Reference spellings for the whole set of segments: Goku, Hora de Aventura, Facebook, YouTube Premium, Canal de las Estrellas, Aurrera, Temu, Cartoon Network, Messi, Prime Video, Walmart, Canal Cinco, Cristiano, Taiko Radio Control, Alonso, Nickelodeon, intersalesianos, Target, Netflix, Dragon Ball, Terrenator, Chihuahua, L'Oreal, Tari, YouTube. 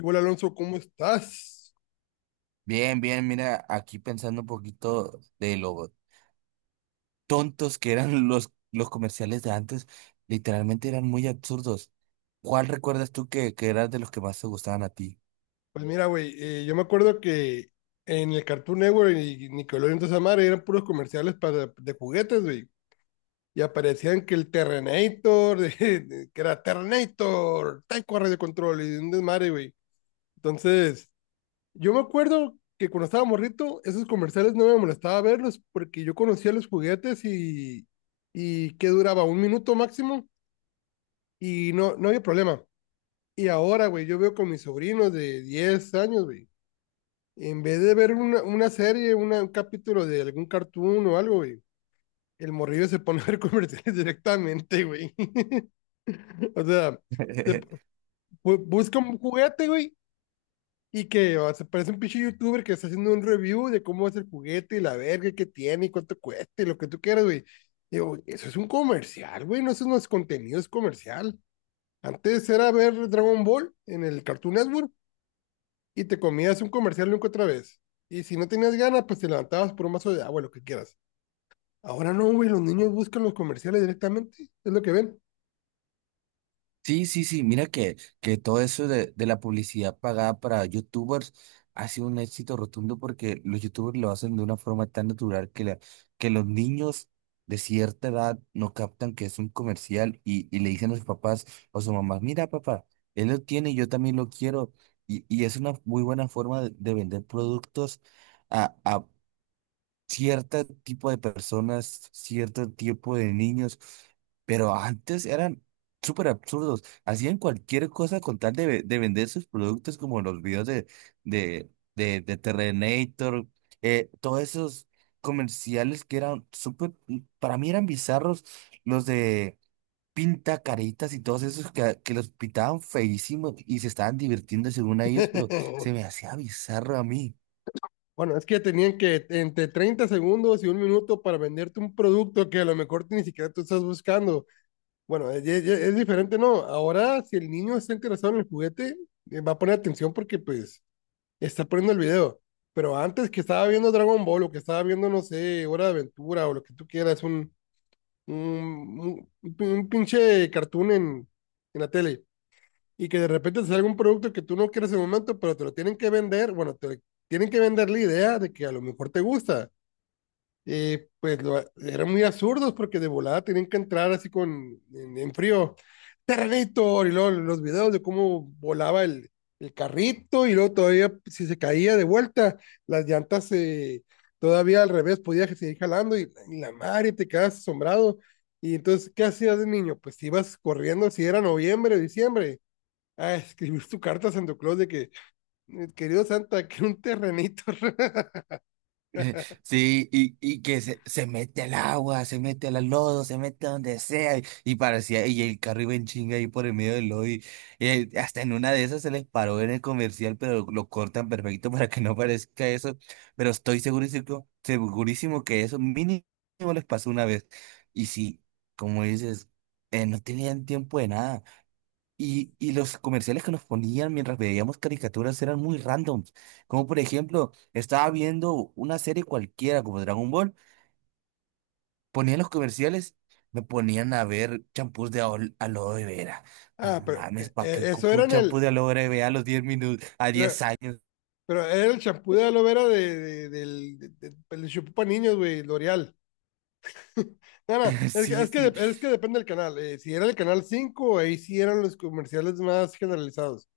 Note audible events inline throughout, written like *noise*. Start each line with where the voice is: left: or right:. left: Hola Alonso, ¿cómo estás?
right: Bien, bien, mira, aquí pensando un poquito de lo tontos que eran *laughs* los comerciales de antes, literalmente eran muy absurdos. ¿Cuál recuerdas tú que eras de los que más te gustaban a ti?
left: Pues mira, güey, yo me acuerdo que en el Cartoon Network y Nickelodeon toda esa madre eran puros comerciales para, de juguetes, güey. Y aparecían que el Terrenator, *laughs* que era Terrenator, Taiko Radio Control y un desmadre, güey. Entonces, yo me acuerdo que cuando estaba morrito, esos comerciales no me molestaba verlos porque yo conocía los juguetes y que duraba un minuto máximo y no, no había problema. Y ahora, güey, yo veo con mis sobrinos de 10 años, güey. En vez de ver una serie, un capítulo de algún cartoon o algo, güey, el morrillo se pone a ver comerciales *laughs* directamente, güey. *laughs* O sea, se p-
right: *laughs*
left: busca un juguete, güey, y que o, se parece un pinche youtuber que está haciendo un review de cómo es el juguete y la verga que tiene y cuánto cuesta y lo que tú quieras, güey. Digo, eso es un comercial, güey, no, eso no es contenido, es comercial. Antes era ver Dragon Ball en el Cartoon Network y te comías un comercial nunca otra vez. Y si no tenías ganas, pues te levantabas por un vaso de agua, lo que quieras. Ahora no, güey, los niños buscan los comerciales directamente, es lo que ven.
right: Sí, sí, sí, mira que todo eso de la publicidad pagada para youtubers ha sido un éxito rotundo porque los youtubers lo hacen de una forma tan natural que, la, que los niños de cierta edad no captan que es un comercial y le dicen a sus papás o su mamá, mira papá, él lo tiene, yo también lo quiero. Y es una muy buena forma de vender productos cierto tipo de personas, cierto tipo de niños, pero antes eran súper absurdos, hacían cualquier cosa con tal de, de vender sus productos como los videos de, de Terrenator, todos esos comerciales que eran súper, para mí eran bizarros, los de pinta caritas y todos esos que los pintaban feísimos y se estaban divirtiendo según a ellos, pero se me
left: *laughs*
right: hacía bizarro a mí.
left: Bueno, es que tenían que entre 30 segundos y un minuto para venderte un producto que a lo mejor ni siquiera tú estás buscando. Bueno, es diferente, ¿no? Ahora, si el niño está interesado en el juguete, va a poner atención porque, pues, está poniendo el video. Pero antes que estaba viendo Dragon Ball o que estaba viendo, no sé, Hora de Aventura o lo que tú quieras, un, un- un pinche cartoon en la tele y que de repente te salga un producto que tú no quieres en el momento, pero te lo tienen que vender, bueno, te tienen que vender la idea de que a lo mejor te gusta pues eran muy absurdos porque de volada tenían que entrar así con en frío. Terrenator, y luego los videos de cómo volaba el carrito, y luego todavía pues, si se caía de vuelta, las llantas todavía al revés podía seguir jalando, y la madre te quedas asombrado. Y entonces, ¿qué hacías de niño? Pues te ibas corriendo, si era noviembre, diciembre, a escribir tu carta a Santa Claus de que, querido Santa, *laughs* que un terrenito." *laughs*
right: *laughs* Sí, y que se mete al agua, se mete al lodo, se mete donde sea, y parecía, y el carro iba en chinga ahí por el medio del lodo, y, hasta en una de esas se les paró en el comercial, pero lo cortan perfecto *laughs* para que no parezca eso, pero estoy segurísimo, segurísimo que eso mínimo les pasó una vez, y sí, como dices, no tenían tiempo de nada. Y los comerciales que nos ponían mientras veíamos caricaturas eran muy randoms. Como por ejemplo, estaba viendo una serie cualquiera como Dragon Ball, ponían los comerciales, me ponían a ver champús de aloe vera. No
left: Ah, pero
right: mames, ¿para qué
left: eso
right: ocupo
left: era
right: un
left: en
right: champú
left: el,
right: de aloe vera a los 10 minutos, a
left: pero
right: 10 años?
left: pero era el champú de aloe vera del champú para niños, güey, L'Oreal. *laughs* No, no,
right: *laughs* Sí, sí,
left: es que depende del canal. Si era el canal 5 ahí sí eran los comerciales más generalizados.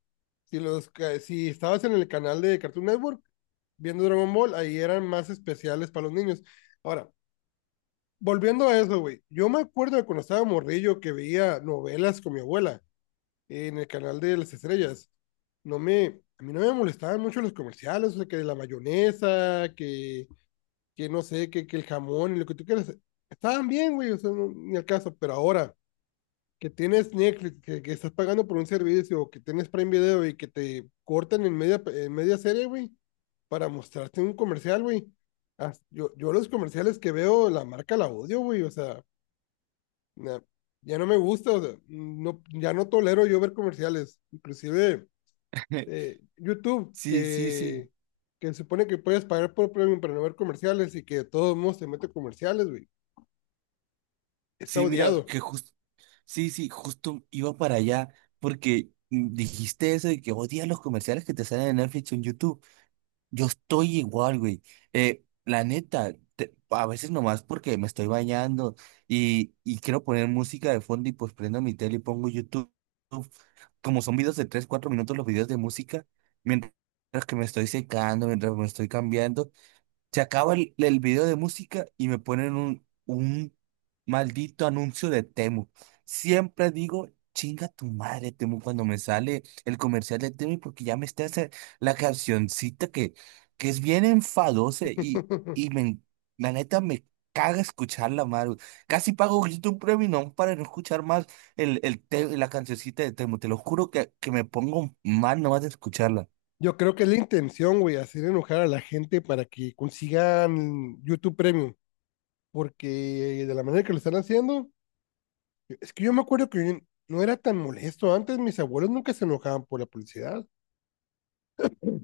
left: Si, si estabas en el canal de Cartoon Network viendo Dragon Ball, ahí eran más especiales para los niños. Ahora, volviendo a eso, güey, yo me acuerdo de cuando estaba morrillo que veía novelas con mi abuela en el canal de las estrellas, a mí no me molestaban mucho los comerciales, o sea, que la mayonesa, que no sé, que el jamón y lo que tú quieras, estaban bien, güey, o sea, no, ni al caso, pero ahora que tienes Netflix, que estás pagando por un servicio, que tienes Prime Video y que te cortan en media serie, güey, para mostrarte un comercial, güey. Yo los comerciales que veo, la marca la odio, güey, o sea, na- ya no me gusta, o sea, no, ya no tolero yo ver comerciales, inclusive
right: *laughs*
left: YouTube,
right: sí, sí, sí.
left: que se supone que puedes pagar por premium para no ver comerciales y que de todos modos se mete comerciales, güey. Está
right: Sí, mira,
left: odiado.
right: que justo, sí, sí, justo iba para allá porque dijiste eso de que odias los comerciales que te salen en Netflix o en YouTube. Yo estoy igual, güey. La neta, a veces nomás porque me estoy bañando y quiero poner música de fondo y pues prendo mi tele y pongo YouTube. Como son videos de 3 4 minutos los videos de música, mientras que me estoy secando, mientras me estoy cambiando, se acaba el video de música y me ponen un maldito anuncio de Temu. Siempre digo, chinga tu madre, Temu, cuando me sale el comercial de Temu, porque ya me está haciendo la cancioncita que es bien enfadosa
left: *laughs*
right: y me, la neta me caga escucharla, Maru. Casi pago ahorita un premium para no escuchar más el, la cancioncita de Temu. Te lo juro que me pongo mal nomás de escucharla.
left: Yo creo que es la intención, güey, hacer enojar a la gente para que consigan YouTube Premium, porque de la manera que lo están haciendo, es que yo me acuerdo que no era tan molesto antes, mis abuelos nunca se enojaban por la publicidad,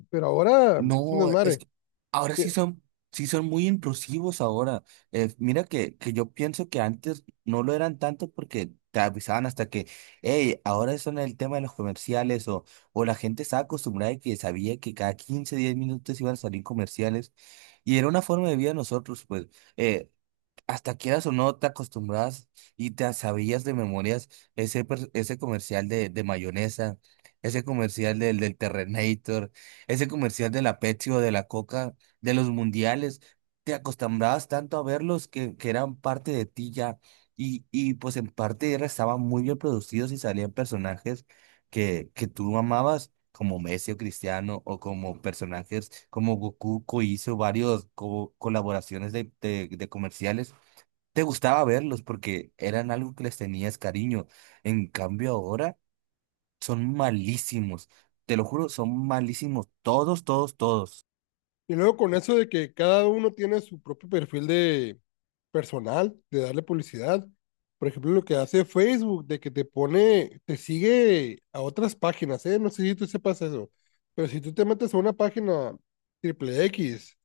left: pero ahora es un
right: No, es
left: desmadre.
right: que ahora sí son, sí son muy intrusivos ahora. Mira que yo pienso que antes no lo eran tanto porque te avisaban hasta que, hey, ahora son el tema de los comerciales o la gente estaba acostumbrada y que sabía que cada 15 10 minutos iban a salir comerciales y era una forma de vida de nosotros, pues. eh, Hasta quieras o no, te acostumbras y te sabías de memorias ese comercial de mayonesa, ese comercial del Terrenator, ese comercial de la Pepsi o de la Coca, de los mundiales. Te acostumbrabas tanto a verlos que eran parte de ti ya. Y pues en parte estaban muy bien producidos y salían personajes que tú amabas. Como Messi o Cristiano, o como personajes como Goku, que hizo varios colaboraciones de de comerciales te gustaba verlos porque eran algo que les tenías cariño. En cambio ahora son malísimos. Te lo juro, son malísimos. Todos, todos, todos.
left: Y luego con eso de que cada uno tiene su propio perfil de personal, de darle publicidad. Por ejemplo, lo que hace Facebook, de que te pone, te sigue a otras páginas, ¿eh? No sé si tú sepas eso, pero si tú te metes a una página triple X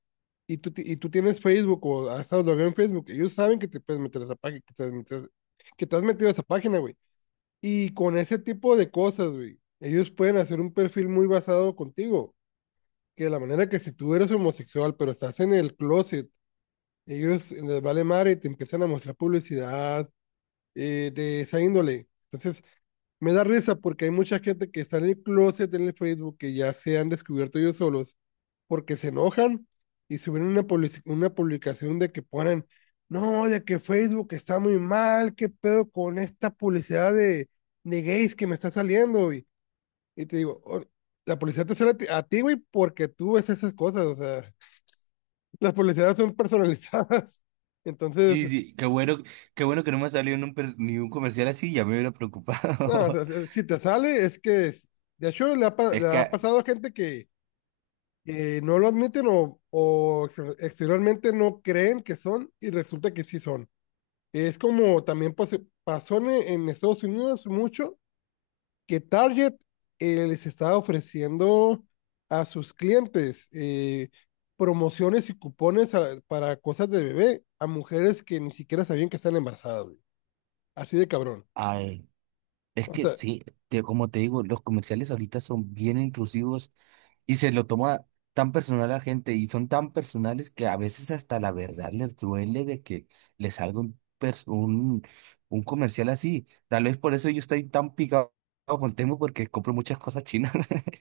left: y tú tienes Facebook o has estado logueado en Facebook, ellos saben que te puedes meter a esa página, que te has metido, que te has metido a esa página, güey. Y con ese tipo de cosas, güey, ellos pueden hacer un perfil muy basado contigo que de la manera que si tú eres homosexual, pero estás en el closet, ellos les vale madre y te empiezan a mostrar publicidad de esa índole. Entonces, me da risa porque hay mucha gente que está en el closet en el Facebook que ya se han descubierto ellos solos porque se enojan y suben una, una publicación de que ponen, no, de que Facebook está muy mal, qué pedo con esta publicidad de gays que me está saliendo. Y te digo, "Oh, la publicidad te sale a ti, güey, porque tú ves esas cosas, o sea, las publicidades son personalizadas." *laughs*
right: Sí,
left: Entonces,
right: sí, qué bueno que no me salió ni ni un comercial así, ya me hubiera
left: no, o
right: preocupado.
left: sea, si te sale, de hecho,
right: *laughs* Es
left: le ha
right: que,
left: pasado a gente que no lo admiten o exteriormente no creen que son y resulta que sí son. Es como también pasó en Estados Unidos mucho que Target les estaba ofreciendo a sus clientes promociones y cupones para cosas de bebé a mujeres que ni siquiera sabían que están embarazadas, güey. Así de cabrón.
right: ay, es
left: O
right: que
left: sea,
right: sí, como te digo, los comerciales ahorita son bien intrusivos. Y se lo toma tan personal a la gente y son tan personales que a veces hasta la verdad les duele de que les salga un comercial así. Tal vez por eso yo estoy tan picado con Temu porque compro muchas cosas chinas. *laughs*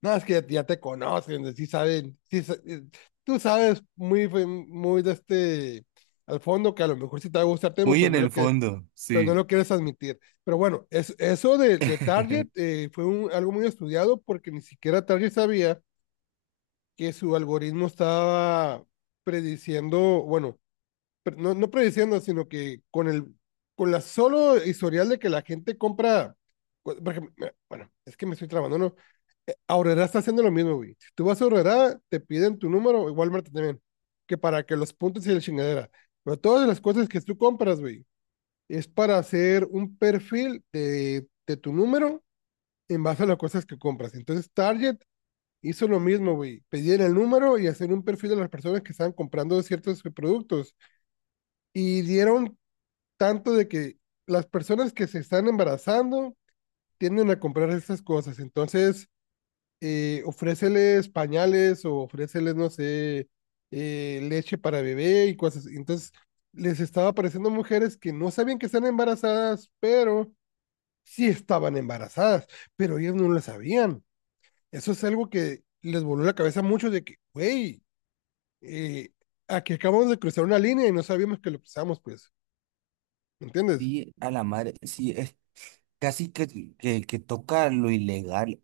left: no, es que ya, ya te conocen, sí saben, tú sabes muy, muy de este, al fondo que a lo mejor sí te va a gustar Temu,
right: Muy
left: pero
right: en
left: no lo
right: el
left: que,
right: fondo,
left: pero no
right: sí.
left: lo quieres admitir. Pero bueno, es, eso de Target
right: *laughs*
left: fue un, algo muy estudiado porque ni siquiera Target sabía que su algoritmo estaba prediciendo, bueno, no, no prediciendo, sino que con con la solo historial de que la gente compra, por ejemplo, bueno, es que me estoy trabando, ¿no? No, Aurrera está haciendo lo mismo, güey. Si tú vas a Aurrera, te piden tu número, igual Walmart también, que para que los puntos y la chingadera. Pero todas las cosas que tú compras, güey, es para hacer un perfil de tu número en base a las cosas que compras. Entonces, Target hizo lo mismo, güey. Pedían el número y hacer un perfil de las personas que estaban comprando ciertos productos. Y dieron tanto de que las personas que se están embarazando tienden a comprar estas cosas. Entonces, ofréceles pañales o ofréceles, no sé, leche para bebé y cosas. Así. Entonces, les estaba apareciendo mujeres que no sabían que están embarazadas, pero sí estaban embarazadas, pero ellas no lo sabían. Eso es algo que les voló la cabeza mucho de que, güey, eh, aquí acabamos de cruzar una línea y no sabíamos que lo cruzamos, pues, ¿me entiendes?
right: Sí, a la madre, sí, es casi que toca lo ilegal.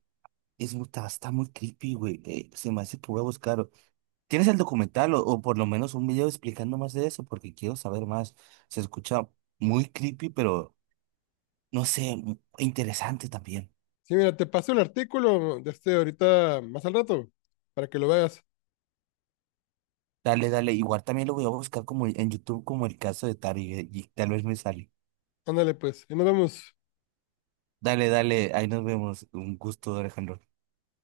right: Es, está muy creepy, güey. Se me hace que voy a buscar. ¿Tienes el documental o por lo menos un video explicando más de eso? Porque quiero saber más. Se escucha muy creepy, pero no sé, interesante también.
left: Sí, mira, te paso el artículo de este ahorita más al rato para que lo veas.
right: Dale, dale. Igual también lo voy a buscar como en YouTube, como el caso de Tari, y tal vez me sale.
left: Ándale, pues, y nos vemos.
right: Dale, dale. Ahí nos vemos. Un gusto, Alejandro.